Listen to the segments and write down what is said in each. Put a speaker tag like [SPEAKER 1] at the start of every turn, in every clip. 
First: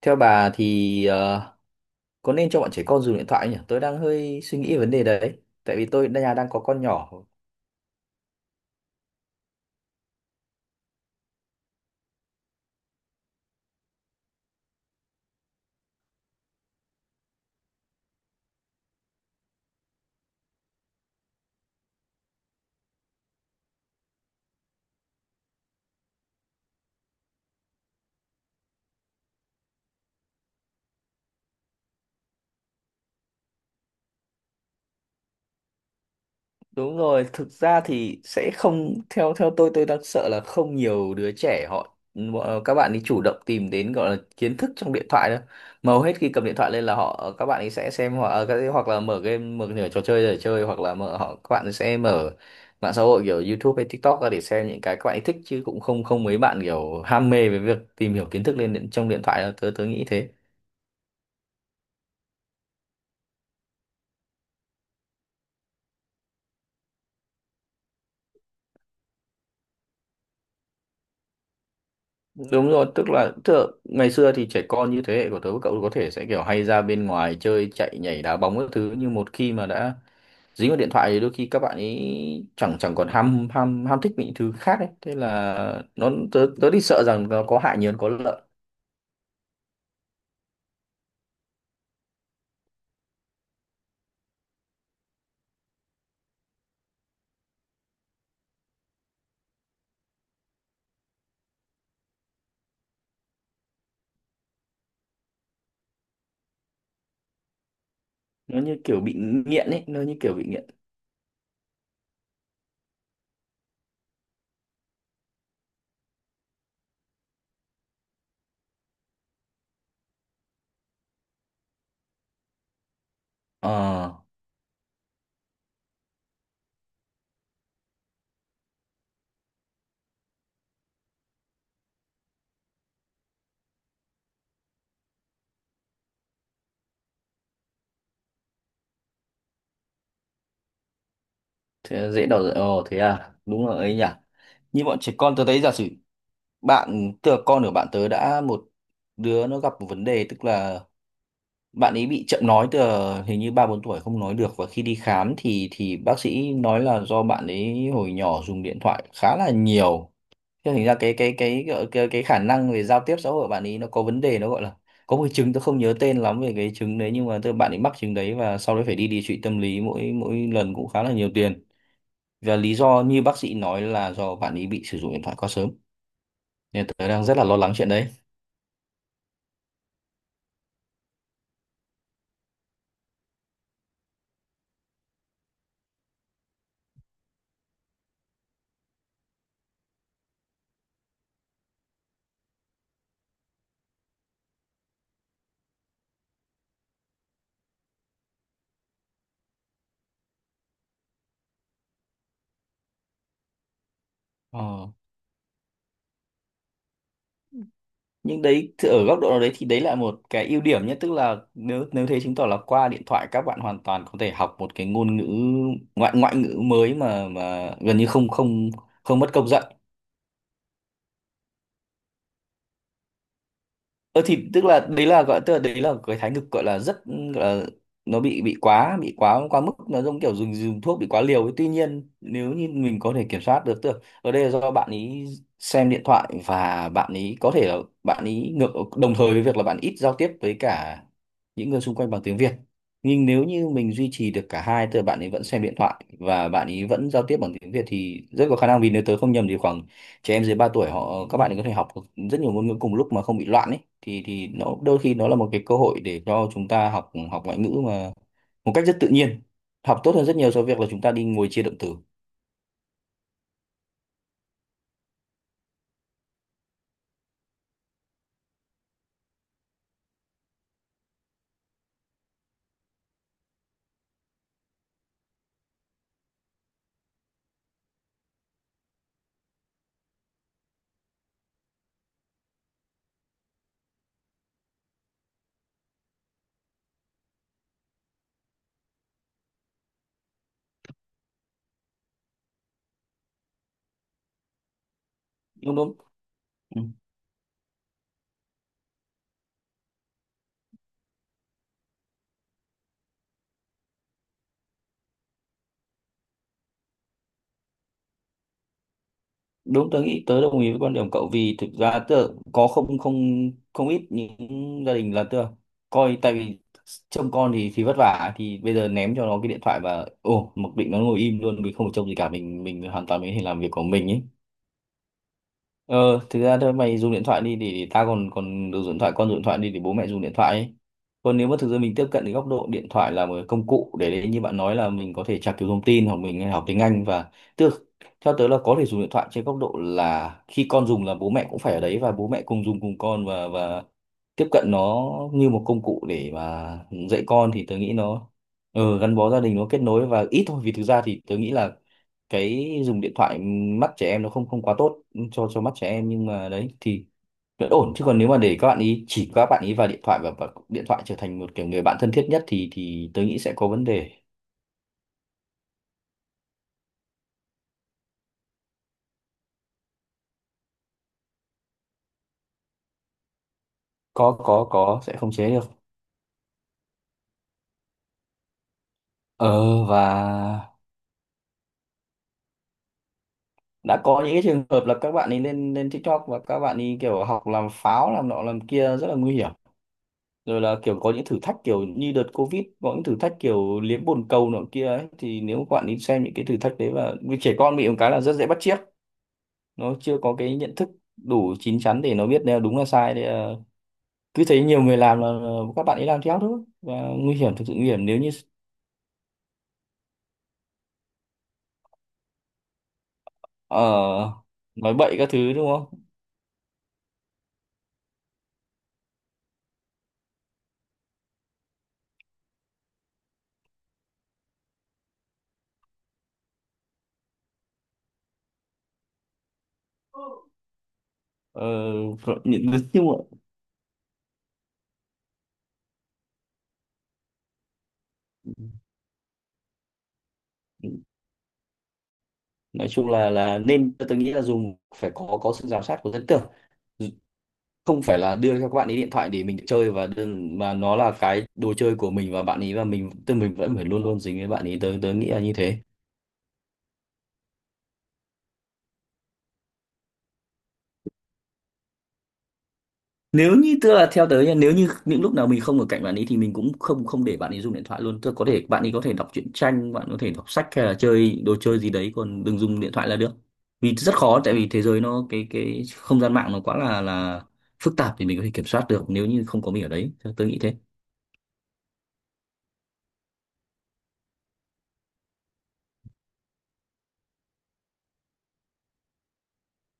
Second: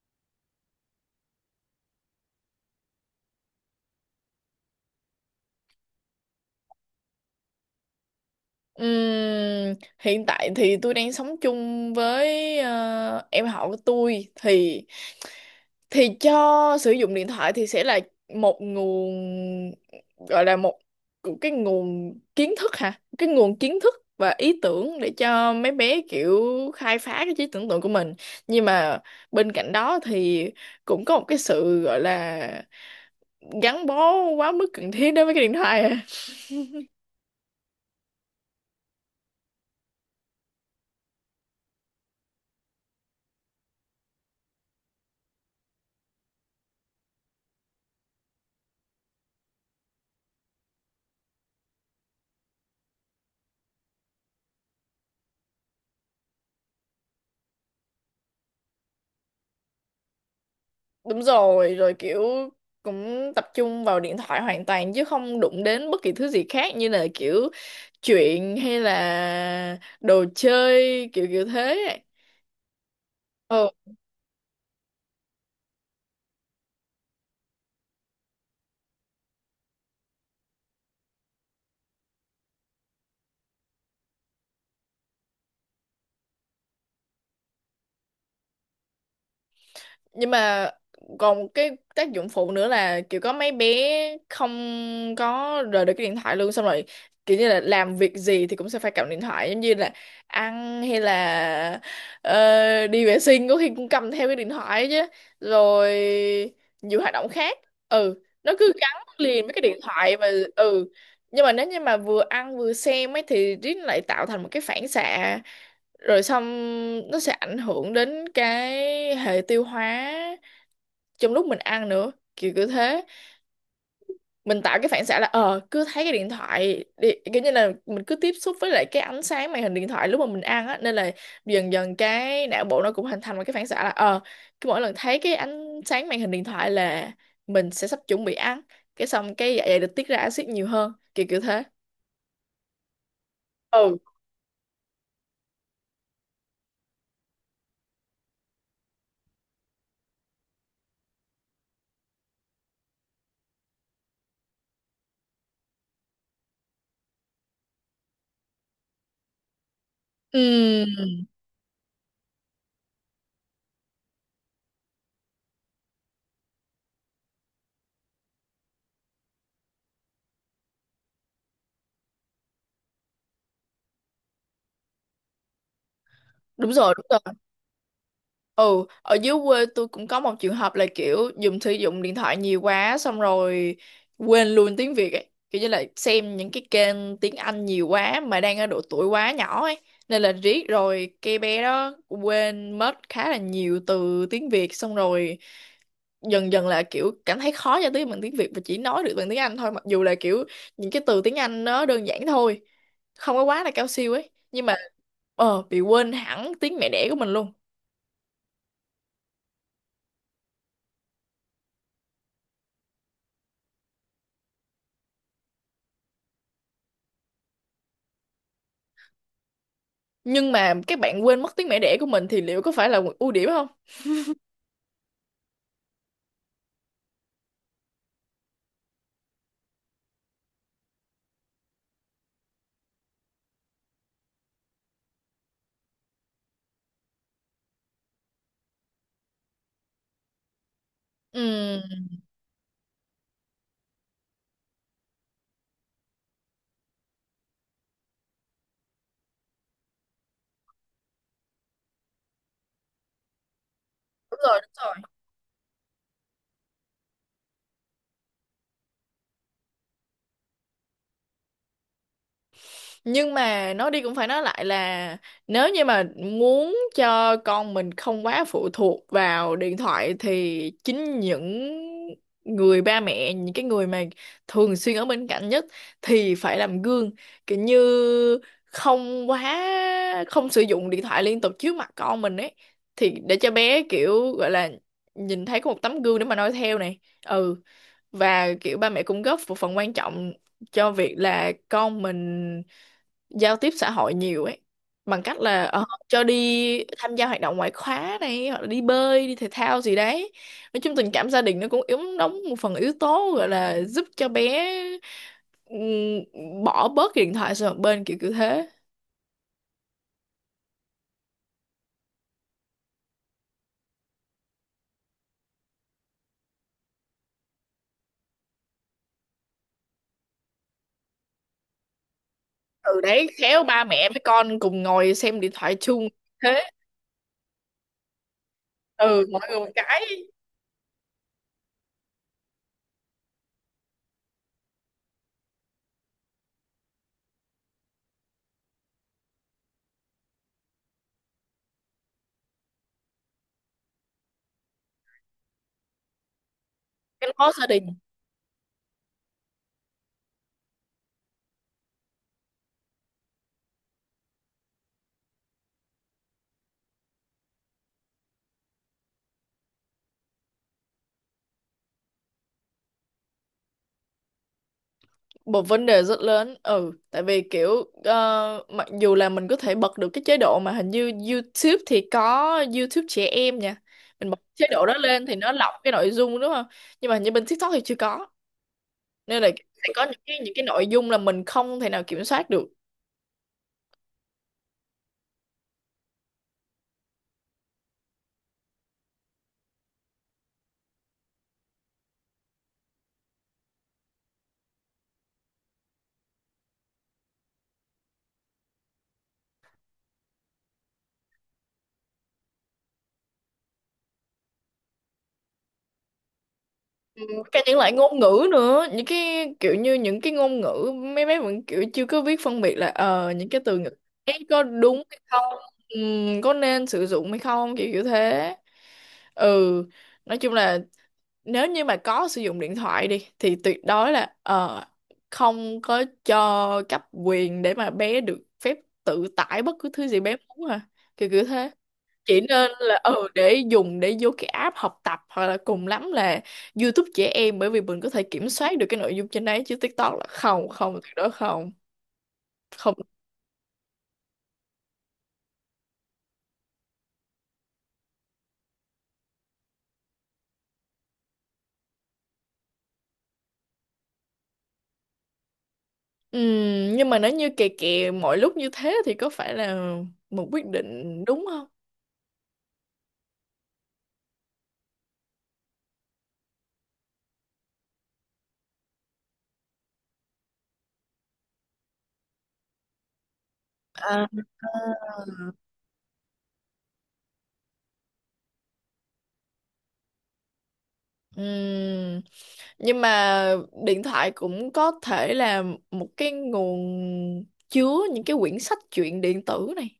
[SPEAKER 1] Theo bà thì có nên cho bọn trẻ con dùng điện thoại nhỉ? Tôi đang hơi suy nghĩ về vấn đề đấy. Tại vì tôi nhà đang có con nhỏ.
[SPEAKER 2] Hiện tại thì tôi đang sống chung với em họ của tôi thì cho sử dụng điện thoại thì sẽ là một nguồn gọi là một cái nguồn kiến thức hả, cái nguồn kiến thức và ý tưởng để cho mấy bé kiểu khai phá cái trí tưởng tượng của mình. Nhưng mà bên cạnh đó thì cũng có một cái sự gọi là gắn bó quá mức cần thiết đối với cái điện thoại à.
[SPEAKER 1] Đúng rồi, thực ra thì sẽ không theo theo tôi đang sợ là không nhiều đứa trẻ họ các bạn ấy chủ động tìm đến gọi là kiến thức trong điện thoại đâu. Mà hầu hết khi cầm điện thoại lên là các bạn ấy sẽ xem hoặc hoặc là mở game mở nửa trò chơi để chơi hoặc là mở các bạn ấy sẽ mở mạng xã hội kiểu YouTube hay TikTok ra để xem những cái các bạn ấy thích chứ cũng không không mấy bạn kiểu ham mê với việc tìm hiểu kiến thức lên trong điện thoại đâu. Tớ tớ nghĩ thế.
[SPEAKER 2] Đúng rồi rồi, kiểu cũng tập trung vào điện thoại hoàn toàn chứ không đụng đến bất kỳ thứ gì khác như là kiểu chuyện hay là đồ chơi kiểu kiểu thế.
[SPEAKER 1] Đúng rồi, tức là
[SPEAKER 2] Ờ,
[SPEAKER 1] ngày xưa thì trẻ con như thế hệ của tớ với cậu có thể sẽ kiểu hay ra bên ngoài chơi chạy nhảy đá bóng các thứ, nhưng một khi mà đã dính vào điện thoại thì đôi khi các bạn ấy chẳng chẳng còn ham ham ham thích những thứ khác ấy. Thế là nó tớ tớ thì sợ rằng nó có hại nhiều hơn có lợi.
[SPEAKER 2] nhưng mà còn một cái tác dụng phụ nữa là kiểu có mấy bé không có rời được cái điện thoại luôn, xong rồi kiểu như là làm việc gì thì cũng sẽ phải cầm điện thoại, giống như là ăn hay là đi vệ sinh có khi cũng cầm theo cái điện thoại, chứ rồi nhiều hoạt động khác ừ nó
[SPEAKER 1] Nó
[SPEAKER 2] cứ
[SPEAKER 1] như kiểu
[SPEAKER 2] gắn
[SPEAKER 1] bị
[SPEAKER 2] liền với cái
[SPEAKER 1] nghiện
[SPEAKER 2] điện
[SPEAKER 1] ấy, nó như
[SPEAKER 2] thoại. Và
[SPEAKER 1] kiểu bị nghiện.
[SPEAKER 2] ừ, nhưng mà nếu như mà vừa ăn vừa xem ấy thì riết lại tạo thành một cái phản xạ, rồi xong nó sẽ ảnh hưởng đến cái hệ tiêu hóa trong lúc mình ăn nữa, kiểu cứ thế
[SPEAKER 1] Ờ,
[SPEAKER 2] mình tạo cái phản xạ là ờ cứ thấy cái điện thoại đi, kiểu như là mình cứ tiếp xúc với lại cái ánh sáng màn hình điện thoại lúc mà mình ăn á, nên là dần dần cái não bộ nó cũng hình thành một cái phản xạ là ờ cứ mỗi lần thấy cái ánh sáng màn hình điện thoại là mình sẽ sắp chuẩn bị ăn, cái xong cái dạ dày được tiết ra axit nhiều hơn, kiểu kiểu thế.
[SPEAKER 1] thế dễ đầu, ồ thế à, đúng rồi ấy
[SPEAKER 2] Ừ.
[SPEAKER 1] nhỉ. Như bọn trẻ con tớ thấy giả sử bạn, tức là con của bạn tớ, đã một đứa nó gặp một vấn đề, tức là bạn ấy bị chậm nói từ hình như ba bốn tuổi không nói được, và khi đi khám thì bác sĩ nói là do bạn ấy hồi nhỏ dùng điện thoại khá là nhiều. Thế thành ra
[SPEAKER 2] Ừm,
[SPEAKER 1] cái khả năng về giao tiếp xã hội của bạn ấy nó có vấn đề, nó gọi là có một cái chứng tôi không nhớ tên lắm về cái chứng đấy, nhưng mà bạn ấy mắc chứng đấy và sau đấy phải đi điều trị tâm lý, mỗi mỗi lần cũng khá là nhiều tiền, và lý do như bác sĩ nói là do bạn ấy bị sử dụng điện thoại quá sớm,
[SPEAKER 2] đúng
[SPEAKER 1] nên
[SPEAKER 2] rồi
[SPEAKER 1] tôi đang
[SPEAKER 2] đúng.
[SPEAKER 1] rất là lo lắng chuyện đấy.
[SPEAKER 2] Ừ, ở dưới quê tôi cũng có một trường hợp là kiểu dùng sử dụng điện thoại nhiều quá, xong rồi quên luôn tiếng Việt ấy. Kiểu như là xem những cái kênh tiếng Anh nhiều quá mà đang ở độ tuổi quá nhỏ ấy. Nên là riết rồi cái bé đó quên mất khá là nhiều từ tiếng Việt, xong rồi dần dần là kiểu cảm thấy khó giao tiếp bằng tiếng Việt và chỉ nói được bằng tiếng Anh thôi, mặc dù là kiểu những cái từ tiếng Anh nó đơn giản thôi. Không có quá là cao siêu ấy. Nhưng mà
[SPEAKER 1] Ờ.
[SPEAKER 2] ờ bị quên hẳn tiếng mẹ đẻ của mình luôn.
[SPEAKER 1] Nhưng đấy thì ở góc độ nào đấy thì đấy là một cái ưu điểm nhé, tức là nếu nếu thế chứng tỏ là qua điện thoại các bạn hoàn toàn có thể học một cái ngôn ngữ, ngoại ngoại ngữ mới mà gần như không không không mất công dạy.
[SPEAKER 2] Nhưng mà các bạn quên mất tiếng mẹ đẻ của mình thì liệu có phải là một ưu điểm không?
[SPEAKER 1] Ờ thì tức là đấy là gọi, tức là đấy là cái thái cực gọi là rất gọi là nó bị quá, bị quá quá mức, nó giống kiểu dùng dùng thuốc bị quá liều ấy. Tuy nhiên nếu như mình có thể kiểm soát được, tức là ở đây là do bạn ý xem điện thoại và bạn ý có thể là bạn ý ngược đồng thời với việc là bạn ít giao tiếp với cả những người xung
[SPEAKER 2] Ừ,
[SPEAKER 1] quanh bằng tiếng Việt, nhưng nếu như mình duy trì được cả hai, tức là bạn ấy vẫn xem điện thoại và bạn ấy vẫn giao tiếp bằng tiếng Việt thì rất có khả năng, vì nếu tớ không nhầm thì khoảng trẻ em dưới 3 tuổi các bạn ấy có thể học rất nhiều ngôn ngữ cùng lúc mà không bị loạn ấy, thì
[SPEAKER 2] đúng rồi đúng
[SPEAKER 1] nó
[SPEAKER 2] rồi.
[SPEAKER 1] đôi khi nó là một cái cơ hội để cho chúng ta học học ngoại ngữ mà một cách rất tự nhiên, học tốt hơn rất nhiều so với việc là chúng ta đi ngồi chia động từ.
[SPEAKER 2] Nhưng mà nói đi cũng phải nói lại là nếu như mà muốn cho con mình không quá phụ thuộc vào điện thoại thì chính những người ba mẹ, những cái người mà thường xuyên ở bên cạnh nhất thì phải làm gương, kiểu như không quá, không sử dụng điện thoại liên tục trước mặt con mình ấy, thì để cho bé kiểu gọi là nhìn thấy có một tấm gương để mà noi theo này. Ừ, và kiểu ba mẹ cũng góp một phần quan trọng cho việc là con mình giao tiếp xã hội nhiều ấy, bằng cách là
[SPEAKER 1] Đúng đúng.
[SPEAKER 2] cho
[SPEAKER 1] Ừ.
[SPEAKER 2] đi tham gia hoạt động ngoại khóa này hoặc là đi bơi đi thể thao gì đấy. Nói chung tình cảm gia đình nó cũng yếu, đóng một phần yếu tố gọi là giúp cho bé ừm, bỏ bớt cái điện thoại sang một bên, kiểu kiểu thế.
[SPEAKER 1] Đúng, tớ nghĩ tớ đồng ý với quan điểm cậu, vì thực ra tớ có không không không ít những gia đình là tớ coi, tại vì trông con thì vất vả thì bây giờ ném cho nó cái điện thoại và ồ mặc định nó ngồi im luôn, mình không phải trông gì cả, mình
[SPEAKER 2] Từ
[SPEAKER 1] hoàn toàn
[SPEAKER 2] đấy
[SPEAKER 1] mình có thể làm
[SPEAKER 2] khéo
[SPEAKER 1] việc của
[SPEAKER 2] ba mẹ
[SPEAKER 1] mình
[SPEAKER 2] với
[SPEAKER 1] ấy.
[SPEAKER 2] con cùng ngồi xem điện thoại
[SPEAKER 1] Ờ,
[SPEAKER 2] chung.
[SPEAKER 1] thực ra
[SPEAKER 2] Thế
[SPEAKER 1] thôi mày dùng điện thoại đi thì ta còn còn được dùng điện thoại,
[SPEAKER 2] ừ
[SPEAKER 1] con dùng điện
[SPEAKER 2] mọi người
[SPEAKER 1] thoại
[SPEAKER 2] một
[SPEAKER 1] đi thì bố
[SPEAKER 2] cái
[SPEAKER 1] mẹ dùng điện thoại ấy. Còn nếu mà thực ra mình tiếp cận cái góc độ điện thoại là một cái công cụ để đấy, như bạn nói là mình có thể tra cứu thông tin hoặc mình học tiếng Anh, và tức theo tớ là có thể dùng điện thoại trên góc độ là khi con dùng là bố mẹ cũng phải ở đấy và bố mẹ cùng dùng cùng con, và tiếp cận nó như một công cụ để mà dạy
[SPEAKER 2] gắn
[SPEAKER 1] con
[SPEAKER 2] bó gia
[SPEAKER 1] thì tớ
[SPEAKER 2] đình.
[SPEAKER 1] nghĩ nó ừ, gắn bó gia đình, nó kết nối và ít thôi, vì thực ra thì tớ nghĩ là cái dùng điện thoại mắt trẻ em nó không không quá tốt cho mắt trẻ em, nhưng mà đấy thì vẫn ổn. Chứ còn nếu mà để các bạn ý chỉ các bạn ý vào điện thoại và điện thoại trở thành một kiểu người bạn thân thiết nhất thì tớ nghĩ sẽ có vấn đề.
[SPEAKER 2] Một vấn đề rất lớn, ừ tại vì kiểu mặc dù là mình có thể bật được cái chế độ mà hình như YouTube thì có, YouTube trẻ em nha. Mình
[SPEAKER 1] có
[SPEAKER 2] bật chế
[SPEAKER 1] có
[SPEAKER 2] độ đó
[SPEAKER 1] có sẽ
[SPEAKER 2] lên
[SPEAKER 1] không
[SPEAKER 2] thì
[SPEAKER 1] chế
[SPEAKER 2] nó
[SPEAKER 1] được.
[SPEAKER 2] lọc cái nội dung đúng không, nhưng mà hình như bên TikTok thì chưa có, nên là
[SPEAKER 1] ờ
[SPEAKER 2] sẽ
[SPEAKER 1] và
[SPEAKER 2] có những cái nội dung là mình không thể nào kiểm soát được.
[SPEAKER 1] đã có những cái trường hợp là các bạn ấy lên lên TikTok và các bạn ấy kiểu học làm pháo làm nọ làm kia rất là nguy hiểm, rồi là kiểu có những thử thách kiểu như đợt Covid có những thử thách kiểu liếm bồn cầu nọ kia ấy, thì nếu các bạn đi xem những cái thử thách đấy, và vì trẻ con bị một cái là rất dễ bắt chước, nó chưa có cái nhận thức đủ chín chắn để nó biết là đúng là sai, thì là cứ thấy nhiều người làm là các bạn ấy làm theo thôi, và
[SPEAKER 2] Ừ,
[SPEAKER 1] nguy hiểm,
[SPEAKER 2] cả
[SPEAKER 1] thực sự
[SPEAKER 2] những
[SPEAKER 1] nguy
[SPEAKER 2] loại
[SPEAKER 1] hiểm nếu
[SPEAKER 2] ngôn
[SPEAKER 1] như
[SPEAKER 2] ngữ nữa, những cái kiểu như những cái ngôn ngữ mấy bé vẫn kiểu chưa có biết phân biệt là ờ những cái từ
[SPEAKER 1] ờ,
[SPEAKER 2] ngữ ấy có
[SPEAKER 1] nói
[SPEAKER 2] đúng
[SPEAKER 1] bậy
[SPEAKER 2] hay
[SPEAKER 1] các thứ
[SPEAKER 2] không,
[SPEAKER 1] đúng
[SPEAKER 2] ừ,
[SPEAKER 1] không.
[SPEAKER 2] có nên sử dụng hay không, kiểu kiểu thế. Ừ, nói chung là nếu như mà có sử dụng điện thoại đi thì tuyệt đối là không có cho cấp quyền để mà bé được phép tự tải bất cứ thứ gì bé muốn à, kiểu kiểu
[SPEAKER 1] ờ,
[SPEAKER 2] thế. Chỉ
[SPEAKER 1] nhưng
[SPEAKER 2] nên là
[SPEAKER 1] nhưng mà
[SPEAKER 2] ừ để dùng để vô cái app học tập, hoặc là cùng lắm là YouTube trẻ em, bởi vì mình có thể kiểm soát được cái nội dung trên đấy, chứ TikTok là không, không tuyệt đối không
[SPEAKER 1] nói
[SPEAKER 2] không.
[SPEAKER 1] chung là nên tôi nghĩ là dùng phải có sự giám sát của dân tưởng, không phải là đưa cho các bạn ấy điện thoại để mình chơi và đơn mà nó là cái đồ chơi của mình và bạn ấy, và mình tức mình vẫn phải luôn luôn dính với bạn ấy. Tớ tớ nghĩ là như thế.
[SPEAKER 2] Nhưng mà nếu như kè kè mọi lúc như thế thì có phải là một quyết định đúng không?
[SPEAKER 1] Nếu như tức là theo tớ nha, nếu như những lúc nào mình không ở cạnh bạn ấy thì mình cũng không không để bạn ấy dùng điện thoại luôn, tức là có thể bạn ấy có thể đọc truyện tranh, bạn có thể đọc sách hay là chơi đồ chơi gì đấy, còn đừng dùng điện thoại là được. Vì rất
[SPEAKER 2] À.
[SPEAKER 1] khó, tại vì thế giới nó cái không gian mạng nó quá là phức tạp thì mình có thể kiểm soát được nếu như không có mình ở đấy, tớ nghĩ thế.
[SPEAKER 2] Ừm, nhưng mà điện thoại cũng có thể là một cái nguồn chứa những cái quyển sách truyện điện tử này,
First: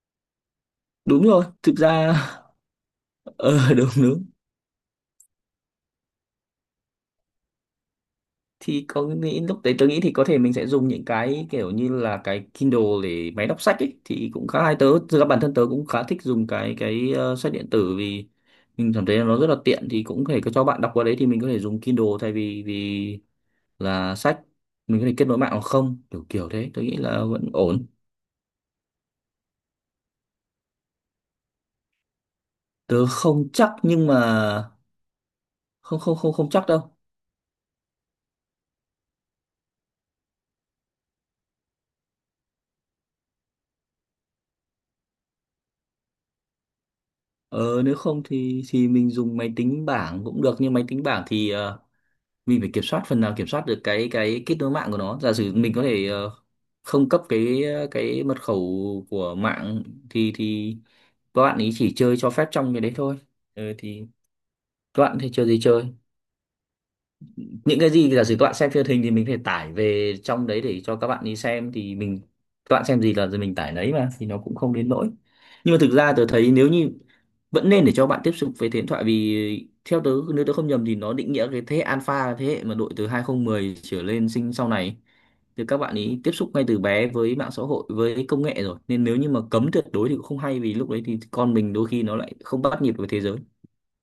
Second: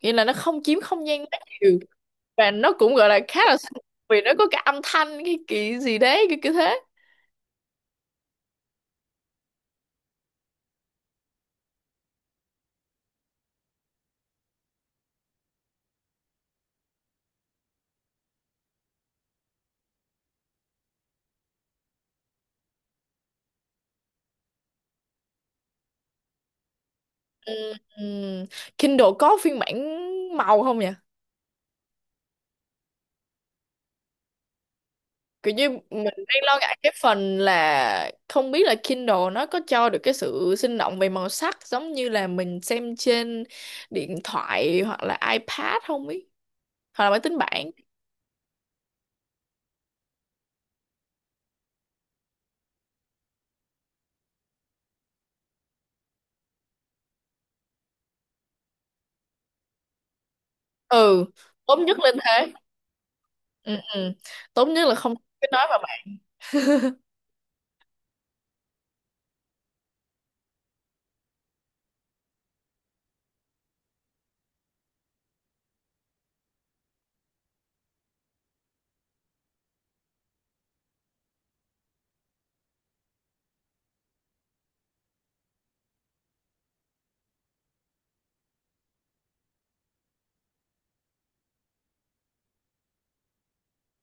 [SPEAKER 2] nghĩa là nó không chiếm không
[SPEAKER 1] Đúng
[SPEAKER 2] gian quá
[SPEAKER 1] rồi, thực
[SPEAKER 2] nhiều,
[SPEAKER 1] ra
[SPEAKER 2] và nó cũng gọi là khá là sạch,
[SPEAKER 1] ờ đúng
[SPEAKER 2] vì
[SPEAKER 1] đúng.
[SPEAKER 2] nó có cái âm thanh cái kỳ gì đấy cái kiểu thế.
[SPEAKER 1] Thì có nghĩ lúc đấy tôi nghĩ thì có thể mình sẽ dùng những cái kiểu như là cái Kindle để máy đọc sách ấy thì cũng khá hay. Tớ thực ra bản thân tớ cũng khá thích dùng sách điện tử, vì mình cảm thấy là nó rất là tiện, thì cũng có thể cho bạn đọc qua đấy, thì mình có thể dùng Kindle thay vì vì là sách, mình có thể kết nối mạng hoặc không kiểu kiểu thế, tôi nghĩ là vẫn
[SPEAKER 2] Ừm,
[SPEAKER 1] ổn.
[SPEAKER 2] ừm. Kindle có phiên bản màu không nhỉ?
[SPEAKER 1] Tớ không chắc, nhưng mà
[SPEAKER 2] Kiểu như
[SPEAKER 1] không
[SPEAKER 2] mình
[SPEAKER 1] không không
[SPEAKER 2] đang
[SPEAKER 1] không
[SPEAKER 2] lo
[SPEAKER 1] chắc
[SPEAKER 2] ngại cái
[SPEAKER 1] đâu.
[SPEAKER 2] phần là không biết là Kindle nó có cho được cái sự sinh động về màu sắc giống như là mình xem trên điện thoại hoặc là iPad không ý, hoặc là máy tính bảng.
[SPEAKER 1] Ờ nếu không thì mình dùng máy tính bảng cũng được, nhưng máy tính bảng thì mình phải kiểm soát, phần nào kiểm soát được cái kết nối mạng của nó, giả sử mình có thể không cấp cái cái mật khẩu của mạng thì
[SPEAKER 2] Ừ,
[SPEAKER 1] các bạn ấy
[SPEAKER 2] tốt
[SPEAKER 1] chỉ
[SPEAKER 2] nhất lên
[SPEAKER 1] chơi cho phép
[SPEAKER 2] thế.
[SPEAKER 1] trong cái đấy thôi. Ừ,
[SPEAKER 2] Ừ,
[SPEAKER 1] thì
[SPEAKER 2] ừ. Tốt nhất là
[SPEAKER 1] các
[SPEAKER 2] không
[SPEAKER 1] bạn thì chơi
[SPEAKER 2] cái
[SPEAKER 1] gì
[SPEAKER 2] nói mà
[SPEAKER 1] chơi,
[SPEAKER 2] bạn.
[SPEAKER 1] những cái gì giả sử các bạn xem trên hình thì mình phải tải về trong đấy để cho các bạn đi xem, thì mình các bạn xem gì là mình tải đấy mà thì nó cũng không đến nỗi. Nhưng mà thực ra tớ thấy nếu như vẫn nên để cho bạn tiếp xúc với thế hệ điện thoại, vì theo tớ nếu tớ không nhầm thì nó định nghĩa cái thế hệ alpha là thế hệ mà đội từ 2010 trở lên sinh sau này thì các bạn ấy tiếp xúc ngay từ bé với mạng xã hội với công nghệ rồi, nên nếu như mà cấm tuyệt đối thì cũng không hay, vì lúc đấy thì con mình đôi khi nó lại không bắt nhịp với thế giới.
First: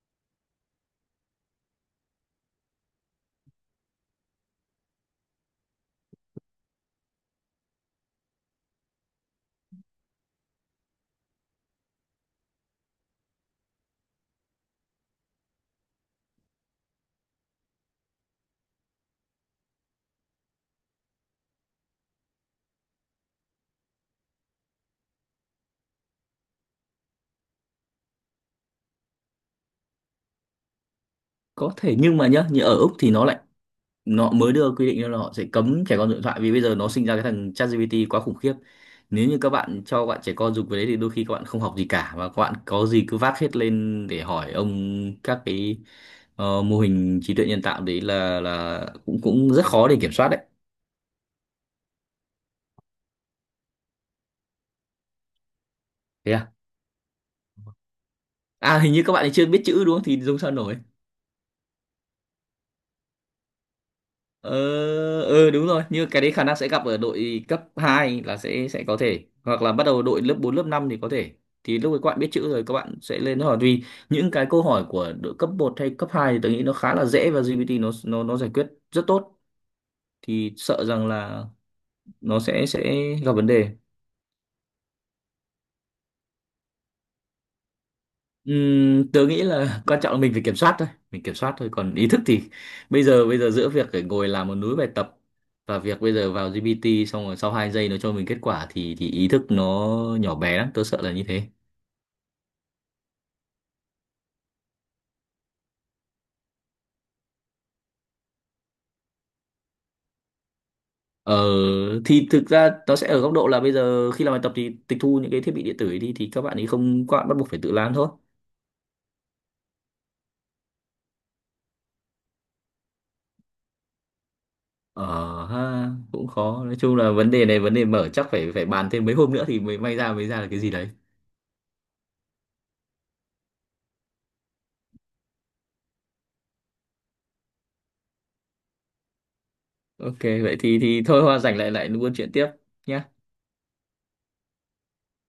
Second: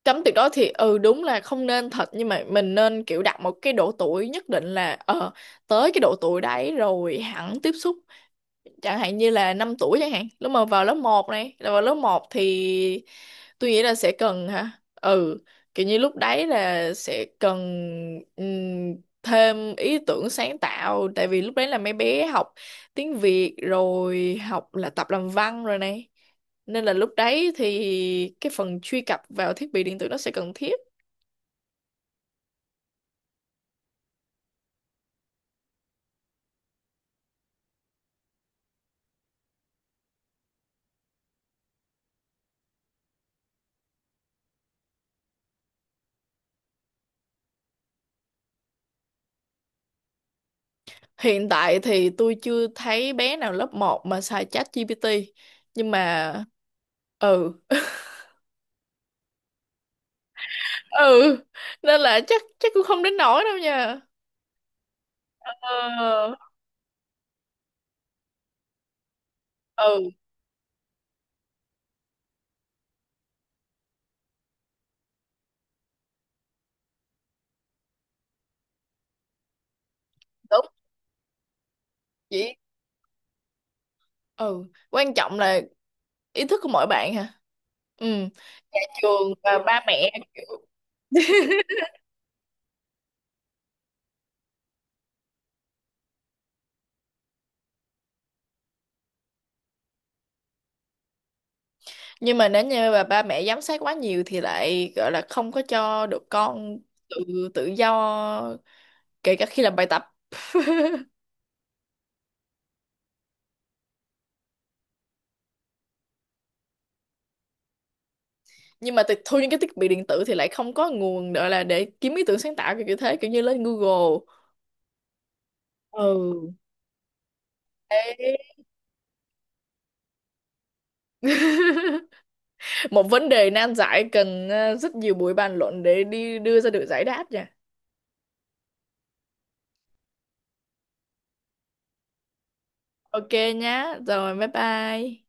[SPEAKER 2] Cấm tuyệt đối thì ừ đúng là không nên thật, nhưng mà mình nên kiểu đặt một cái độ tuổi nhất định là ờ tới cái độ tuổi đấy rồi hẳn tiếp xúc, chẳng hạn như là 5 tuổi chẳng hạn, lúc mà vào lớp 1 này, là vào lớp 1 thì tôi nghĩ là sẽ cần hả. Ừ, kiểu như lúc đấy là sẽ cần ừm, thêm ý tưởng sáng tạo, tại vì lúc đấy là mấy bé học tiếng Việt rồi học là tập làm văn rồi này, nên là lúc đấy thì cái phần truy cập vào thiết bị điện tử nó sẽ cần thiết.
[SPEAKER 1] Có thể, nhưng mà nhá như ở Úc thì nó lại nó mới đưa quy định ra là họ sẽ cấm trẻ con dùng điện thoại, vì bây giờ nó sinh ra cái thằng ChatGPT quá khủng khiếp, nếu như các bạn cho bạn trẻ con dùng cái đấy thì đôi khi các bạn không học gì cả, và các bạn có gì cứ vác hết lên để hỏi ông các cái mô hình trí tuệ nhân tạo đấy, là cũng cũng rất khó để kiểm soát đấy.
[SPEAKER 2] Hiện tại thì tôi chưa thấy bé nào lớp 1 mà xài chat GPT, nhưng mà
[SPEAKER 1] Thế à,
[SPEAKER 2] ừ
[SPEAKER 1] à hình như các bạn ấy chưa biết chữ đúng không thì dùng sao nổi.
[SPEAKER 2] ừ nên là chắc chắc cũng không đến nỗi đâu nha.
[SPEAKER 1] Ờ, ừ đúng rồi, như cái đấy
[SPEAKER 2] Ờ
[SPEAKER 1] khả năng sẽ gặp ở đội cấp 2 là sẽ có thể, hoặc là bắt đầu
[SPEAKER 2] ừ
[SPEAKER 1] đội lớp 4 lớp 5 thì có thể. Thì lúc ấy các bạn biết chữ rồi các bạn sẽ lên hỏi, vì những cái câu hỏi của đội cấp một hay cấp 2 thì tôi nghĩ nó khá là dễ và GPT nó giải quyết rất tốt, thì
[SPEAKER 2] đúng
[SPEAKER 1] sợ rằng là nó
[SPEAKER 2] chỉ
[SPEAKER 1] sẽ gặp vấn đề.
[SPEAKER 2] ừ. Quan trọng là ý thức của mỗi bạn hả. Ừ,
[SPEAKER 1] Tớ
[SPEAKER 2] trường
[SPEAKER 1] nghĩ
[SPEAKER 2] và ba
[SPEAKER 1] là quan
[SPEAKER 2] mẹ.
[SPEAKER 1] trọng là mình phải kiểm soát thôi, mình kiểm soát thôi, còn ý thức thì bây giờ giữa việc phải ngồi làm một núi bài tập và việc bây giờ vào GPT xong rồi sau 2 giây nó cho mình kết quả thì ý thức nó nhỏ bé lắm, tớ sợ là như thế.
[SPEAKER 2] Nhưng mà nếu như mà ba mẹ giám sát quá nhiều thì lại gọi là không có cho được con tự tự do, kể cả khi làm bài tập.
[SPEAKER 1] Ờ thì thực ra nó sẽ ở góc độ là bây giờ khi làm bài tập thì tịch thu những cái thiết bị điện tử ấy đi thì các bạn ấy không, các bạn bắt buộc phải tự làm thôi.
[SPEAKER 2] Nhưng mà tịch thu những cái thiết bị điện tử thì lại không có nguồn gọi là để kiếm ý tưởng sáng tạo, kiểu như thế, kiểu như lên Google.
[SPEAKER 1] Ờ ha, cũng
[SPEAKER 2] Ừ.
[SPEAKER 1] khó, nói chung là vấn đề này vấn đề mở chắc
[SPEAKER 2] Đấy.
[SPEAKER 1] phải phải bàn thêm mấy hôm nữa thì mới may ra mới ra là cái gì đấy.
[SPEAKER 2] Một vấn đề nan giải cần rất nhiều buổi bàn luận để đi đưa ra được giải đáp nha.
[SPEAKER 1] OK, vậy thì thôi hoa rảnh lại lại buôn chuyện tiếp nhá.
[SPEAKER 2] Ok nhá. Rồi bye bye.